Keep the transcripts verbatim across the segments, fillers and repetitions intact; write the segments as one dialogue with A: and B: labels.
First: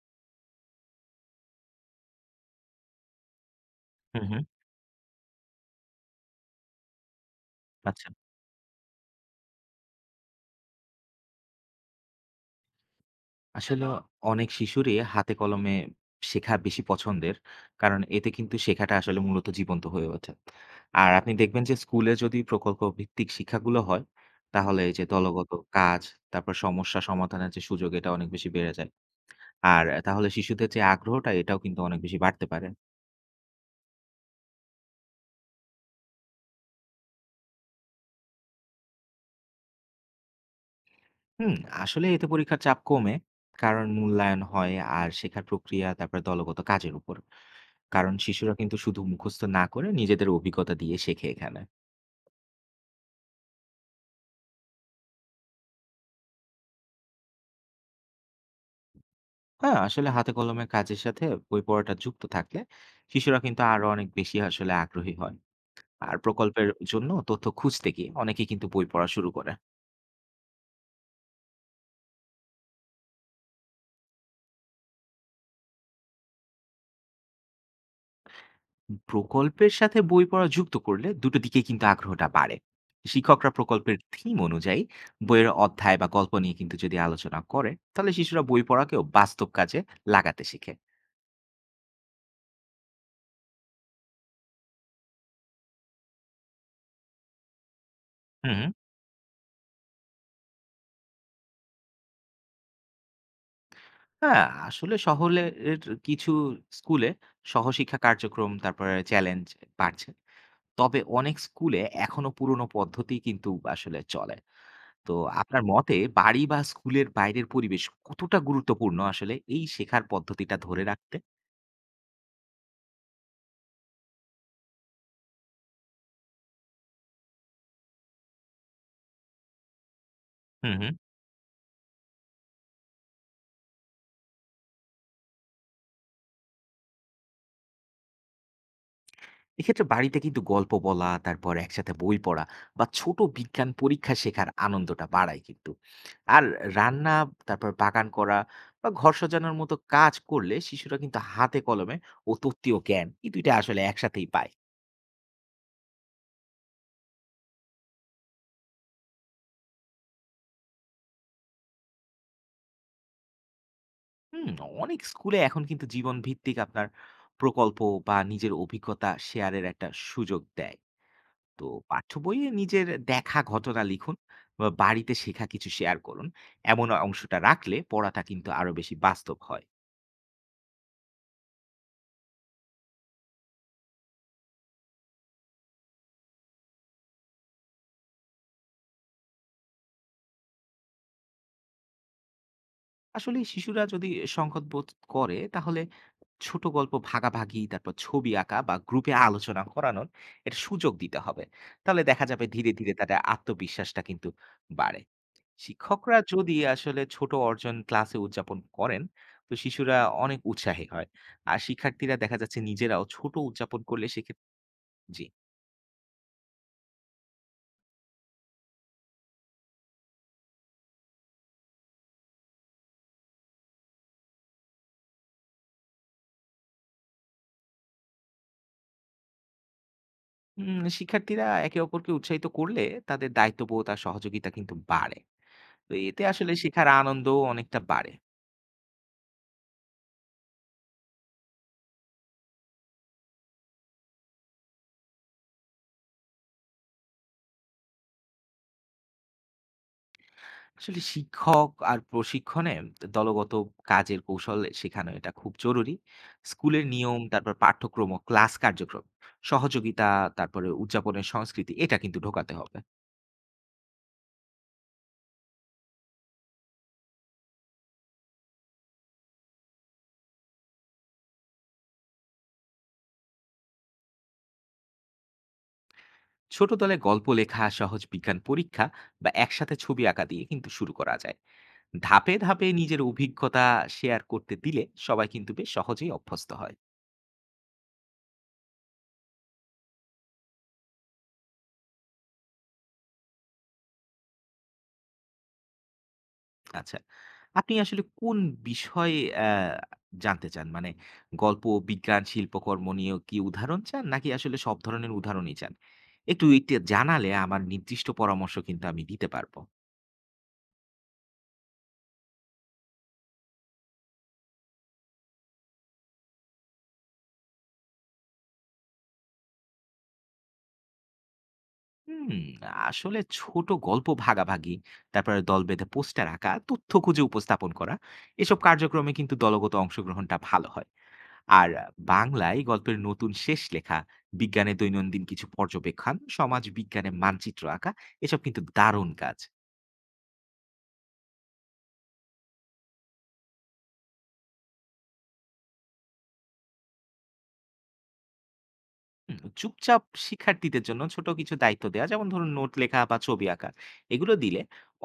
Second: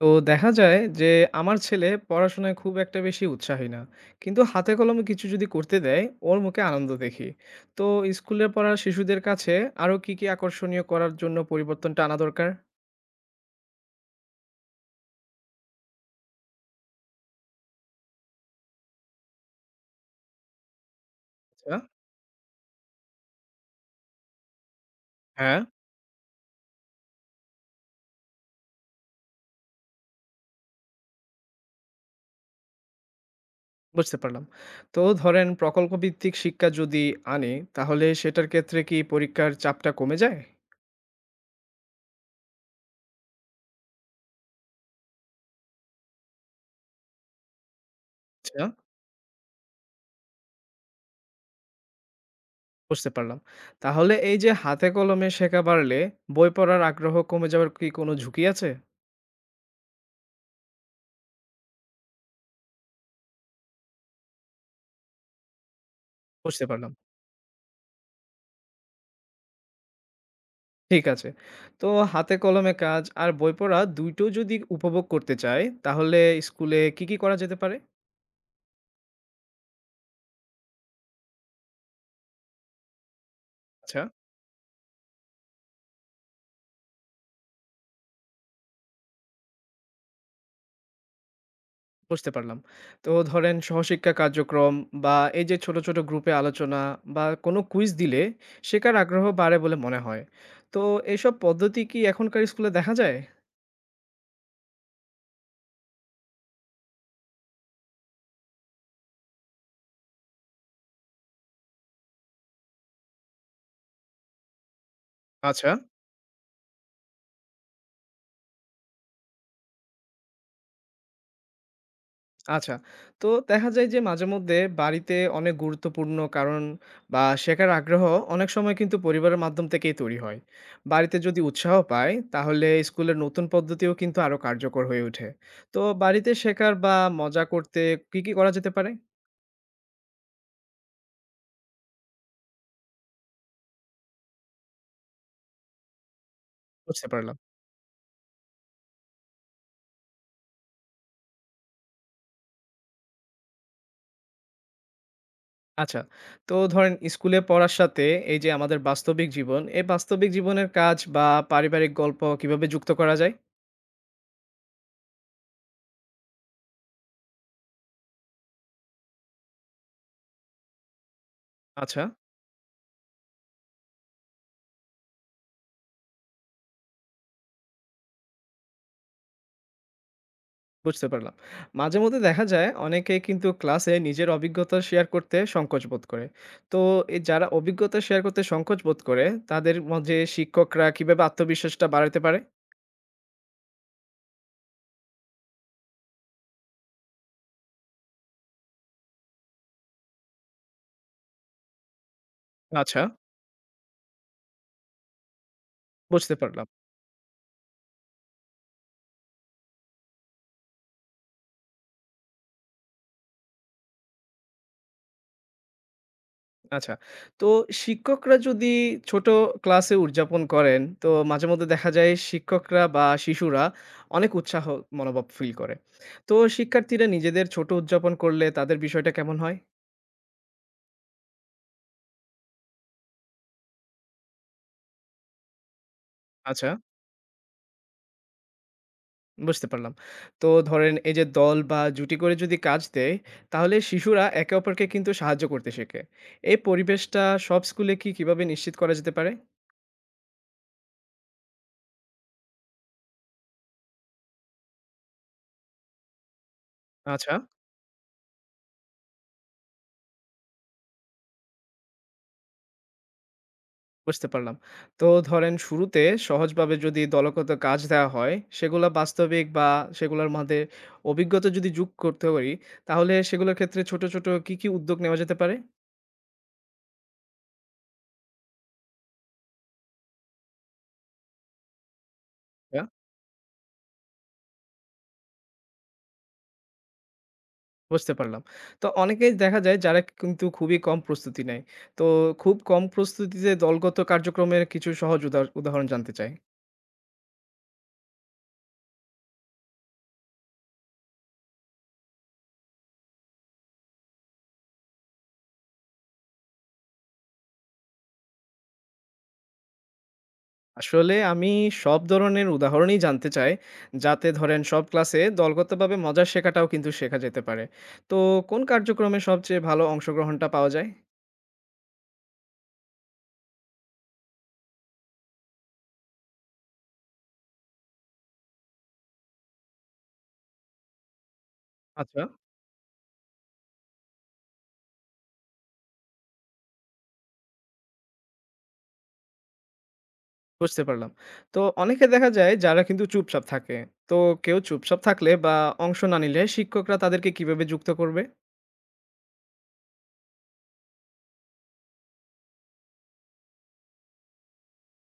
A: তো দেখা যায় যে আমার ছেলে পড়াশোনায় খুব একটা বেশি উৎসাহী না।
B: হুম,
A: কিন্তু
B: হুম।
A: হাতে কলমে কিছু যদি করতে দেয়, ওর মুখে আনন্দ দেখি। তো
B: আচ্ছা।
A: স্কুলে পড়া শিশুদের কাছে আরো কি কি আকর্ষণীয় করার জন্য পরিবর্তনটা আনা দরকার?
B: আসলে অনেক শিশুরই হাতে কলমে শেখা বেশি পছন্দের। কারণ এতে কিন্তু শেখাটা আসলে মূলত জীবন্ত হয়ে ওঠে। আর আপনি দেখবেন যে
A: আচ্ছা।
B: স্কুলে যদি প্রকল্প ভিত্তিক শিক্ষাগুলো হয়, তাহলে এই যে হুম। দলগত
A: হ্যাঁ।
B: কাজ, তারপর সমস্যা সমাধানের যে সুযোগ এটা অনেক বেশি বেড়ে যায়। আর তাহলে শিশুদের যে আগ্রহটা এটাও কিন্তু অনেক বেশি বাড়তে পারে।
A: বুঝতে পারলাম। তো ধরেন প্রকল্প ভিত্তিক শিক্ষা যদি আনি, তাহলে সেটার ক্ষেত্রে কি পরীক্ষার চাপটা কমে যায়?
B: হুম, আসলে এতে পরীক্ষার চাপ কমে। কারণ মূল্যায়ন হয় আর শেখার প্রক্রিয়া তারপরে দলগত কাজের উপর। কারণ শিশুরা
A: আচ্ছা,
B: কিন্তু শুধু মুখস্থ না করে নিজেদের অভিজ্ঞতা দিয়ে শেখে এখানে।
A: বুঝতে পারলাম। তাহলে এই যে হাতে কলমে শেখা বাড়লে বই পড়ার আগ্রহ কমে যাওয়ার কি কোনো ঝুঁকি আছে?
B: হ্যাঁ, আসলে হাতে কলমে কাজের সাথে বই পড়াটা যুক্ত থাকলে শিশুরা কিন্তু আরো অনেক বেশি আসলে আগ্রহী হয়। আর
A: বুঝতে
B: প্রকল্পের
A: পারলাম।
B: জন্য তথ্য খুঁজতে গিয়ে অনেকে কিন্তু বই পড়া শুরু করে।
A: ঠিক আছে। তো হাতে কলমে কাজ আর বই পড়া দুই টো যদি উপভোগ করতে চাই, তাহলে স্কুলে কি, কি করা যেতে পারে?
B: প্রকল্পের সাথে বই পড়া যুক্ত করলে দুটো দিকেই কিন্তু আগ্রহটা বাড়ে। শিক্ষকরা প্রকল্পের
A: আচ্ছা,
B: থিম অনুযায়ী বইয়ের অধ্যায় বা গল্প নিয়ে কিন্তু যদি আলোচনা করে, তাহলে শিশুরা বই পড়াকেও বাস্তব কাজে লাগাতে শিখে।
A: বুঝতে পারলাম। তো ধরেন সহশিক্ষা কার্যক্রম বা এই যে ছোট, ছোট গ্রুপে আলোচনা বা কোনো কুইজ দিলে
B: হুম।
A: শেখার আগ্রহ বাড়ে বলে মনে হয়। তো এসব পদ্ধতি কি এখনকার স্কুলে দেখা যায়?
B: হ্যাঁ, আসলে শহরের কিছু স্কুলে সহশিক্ষা কার্যক্রম তারপরে চ্যালেঞ্জ বাড়ছে। তবে অনেক স্কুলে এখনো পুরনো পদ্ধতি কিন্তু আসলে চলে। তো আপনার
A: আচ্ছা।
B: মতে বাড়ি বা স্কুলের বাইরের পরিবেশ কতটা গুরুত্বপূর্ণ আসলে এই শেখার পদ্ধতিটা ধরে রাখতে?
A: আচ্ছা। তো দেখা যায় যে মাঝেমধ্যে বাড়িতে অনেক গুরুত্বপূর্ণ কারণ বা শেখার আগ্রহ অনেক সময় কিন্তু পরিবারের মাধ্যম থেকেই তৈরি হয়।
B: হু, হু।
A: বাড়িতে যদি উৎসাহ পায় তাহলে স্কুলের নতুন পদ্ধতিও কিন্তু আরো কার্যকর হয়ে ওঠে। তো বাড়িতে শেখার বা মজা করতে কি, কি করা যেতে পারে?
B: এক্ষেত্রে বাড়িতে কিন্তু গল্প বলা তারপর একসাথে বই পড়া বা ছোট বিজ্ঞান পরীক্ষা শেখার আনন্দটা বাড়ায় কিন্তু। আর
A: বুঝতে
B: রান্না
A: পারলাম।
B: তারপর বাগান করা বা ঘর সাজানোর মতো কাজ করলে শিশুরা কিন্তু হাতে কলমে ও তত্ত্বীয় জ্ঞান এই দুইটা আসলে একসাথেই পায়।
A: আচ্ছা। তো ধরেন স্কুলে পড়ার সাথে এই যে আমাদের বাস্তবিক জীবন, এই বাস্তবিক জীবনের কাজ বা পারিবারিক গল্প কিভাবে যুক্ত করা যায়?
B: হুম, অনেক স্কুলে এখন কিন্তু জীবন ভিত্তিক আপনার প্রকল্প বা নিজের অভিজ্ঞতা শেয়ারের একটা সুযোগ দেয়। তো
A: আচ্ছা।
B: পাঠ্য বইয়ে নিজের দেখা ঘটনা লিখুন বা বাড়িতে শেখা কিছু শেয়ার করুন, এমন অংশটা রাখলে পড়াটা কিন্তু আরো বেশি বাস্তব হয়।
A: বুঝতে পারলাম। মাঝেমধ্যে দেখা যায় অনেকে কিন্তু ক্লাসে নিজের অভিজ্ঞতা শেয়ার করতে সংকোচ বোধ করে। তো এ যারা অভিজ্ঞতা শেয়ার করতে সংকোচ বোধ করে তাদের মাঝে শিক্ষকরা কিভাবে আত্মবিশ্বাসটা বাড়াতে পারে?
B: আসলে শিশুরা যদি সংকট বোধ করে, তাহলে ছোট গল্প ভাগাভাগি তারপর ছবি আঁকা বা গ্রুপে আলোচনা করানোর এটা সুযোগ দিতে হবে। তাহলে দেখা যাবে ধীরে ধীরে
A: আচ্ছা,
B: তাদের আত্মবিশ্বাসটা কিন্তু বাড়ে। শিক্ষকরা
A: বুঝতে
B: যদি
A: পারলাম।
B: আসলে ছোট অর্জন ক্লাসে উদযাপন করেন, তো শিশুরা অনেক উৎসাহী হয়। আর শিক্ষার্থীরা দেখা যাচ্ছে নিজেরাও ছোট উদযাপন করলে সেক্ষেত্রে জি।
A: আচ্ছা। তো শিক্ষকরা যদি ছোট ক্লাসে উদযাপন করেন তো মাঝেমধ্যে দেখা যায় শিক্ষকরা বা শিশুরা অনেক উৎসাহ মনোভাব ফিল করে। তো শিক্ষার্থীরা নিজেদের ছোট উদযাপন করলে তাদের বিষয়টা কেমন হয়?
B: উম শিক্ষার্থীরা একে অপরকে উৎসাহিত করলে তাদের দায়িত্ববোধ আর সহযোগিতা কিন্তু বাড়ে। তো এতে আসলে
A: আচ্ছা।
B: শেখার আনন্দও অনেকটা বাড়ে।
A: বুঝতে পারলাম। তো ধরেন এই যে দল বা জুটি করে যদি কাজ দেয়, তাহলে শিশুরা একে অপরকে কিন্তু সাহায্য করতে শেখে। এই পরিবেশটা সব স্কুলে কি কিভাবে নিশ্চিত করা যেতে পারে?
B: আসলে শিক্ষক আর প্রশিক্ষণে দলগত কাজের কৌশল শেখানো এটা খুব জরুরি। স্কুলের নিয়ম,
A: আচ্ছা,
B: তারপর পাঠ্যক্রম ও ক্লাস কার্যক্রম, সহযোগিতা, তারপরে উদযাপনের সংস্কৃতি এটা কিন্তু ঢোকাতে হবে।
A: বুঝতে পারলাম। তো ধরেন শুরুতে সহজভাবে যদি দলগত কাজ দেওয়া হয়, সেগুলা বাস্তবিক বা সেগুলোর মধ্যে অভিজ্ঞতা যদি যোগ করতে পারি, তাহলে সেগুলোর ক্ষেত্রে ছোট, ছোট কি, কি উদ্যোগ নেওয়া যেতে পারে?
B: ছোট দলে গল্প লেখা, সহজ বিজ্ঞান পরীক্ষা বা একসাথে ছবি আঁকা দিয়ে কিন্তু শুরু করা যায়। ধাপে ধাপে নিজের অভিজ্ঞতা শেয়ার করতে দিলে সবাই কিন্তু বেশ সহজেই অভ্যস্ত হয়।
A: বুঝতে পারলাম। তো অনেকেই দেখা যায় যারা কিন্তু খুবই কম প্রস্তুতি নেয়। তো খুব কম প্রস্তুতিতে দলগত কার্যক্রমের কিছু সহজ উদাহ উদাহরণ জানতে চাই।
B: আচ্ছা, আপনি আসলে কোন বিষয়ে আহ, জানতে চান? মানে গল্প, বিজ্ঞান, শিল্পকর্ম নিয়ে কি উদাহরণ চান নাকি আসলে সব ধরনের উদাহরণই চান? একটু এটা জানালে আমার নির্দিষ্ট পরামর্শ কিন্তু আমি দিতে পারবো।
A: আসলে আমি সব ধরনের উদাহরণই জানতে চাই, যাতে ধরেন সব ক্লাসে দলগতভাবে মজা শেখাটাও কিন্তু শেখা যেতে পারে। তো কোন কার্যক্রমে সবচেয়ে ভালো অংশগ্রহণটা পাওয়া যায়?
B: হুম, আসলে ছোট গল্প ভাগাভাগি তারপরে দল বেঁধে পোস্টার আঁকা, তথ্য খুঁজে উপস্থাপন করা, এসব কার্যক্রমে কিন্তু দলগত অংশগ্রহণটা ভালো হয়। আর
A: আচ্ছা,
B: বাংলায় গল্পের নতুন শেষ লেখা, বিজ্ঞানে দৈনন্দিন কিছু পর্যবেক্ষণ, সমাজ বিজ্ঞানে মানচিত্র আঁকা, এসব কিন্তু দারুণ কাজ।
A: বুঝতে পারলাম। তো অনেকে দেখা যায় যারা কিন্তু চুপচাপ থাকে। তো কেউ চুপচাপ থাকলে বা অংশ না নিলে শিক্ষকরা তাদেরকে কিভাবে যুক্ত করবে?
B: হুম, চুপচাপ শিক্ষার্থীদের জন্য ছোট কিছু দায়িত্ব দেওয়া, যেমন ধরুন নোট লেখা বা ছবি আঁকা, এগুলো দিলে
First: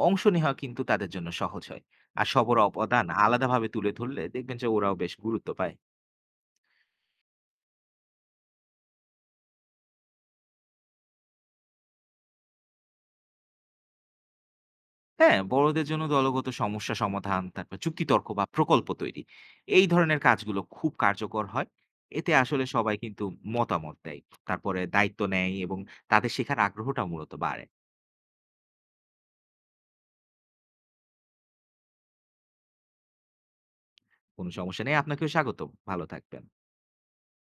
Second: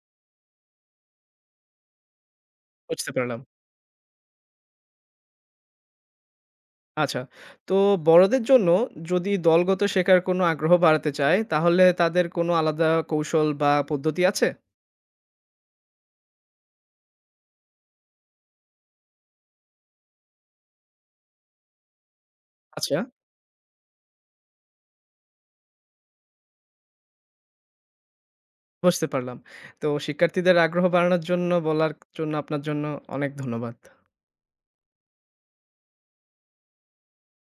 B: অংশ নেওয়া কিন্তু তাদের জন্য সহজ হয়। আর সবার অবদান
A: বুঝতে পারলাম।
B: আলাদাভাবে তুলে ধরলে দেখবেন যে ওরাও বেশ গুরুত্ব পায়।
A: আচ্ছা। তো বড়দের জন্য যদি দলগত শেখার কোনো আগ্রহ বাড়াতে চায়, তাহলে তাদের কোনো আলাদা কৌশল বা পদ্ধতি আছে?
B: হ্যাঁ, বড়দের জন্য দলগত সমস্যা সমাধান, তারপর যুক্তিতর্ক বা প্রকল্প তৈরি, এই ধরনের কাজগুলো খুব কার্যকর হয়। এতে আসলে সবাই
A: আচ্ছা,
B: কিন্তু মতামত দেয়। তারপরে দায়িত্ব নেয় এবং তাদের শেখার আগ্রহটা মূলত বাড়ে।
A: বুঝতে পারলাম। তো শিক্ষার্থীদের আগ্রহ বাড়ানোর জন্য বলার জন্য আপনার জন্য অনেক ধন্যবাদ।
B: কোনো সমস্যা নেই। আপনাকেও স্বাগতম। ভালো থাকবেন।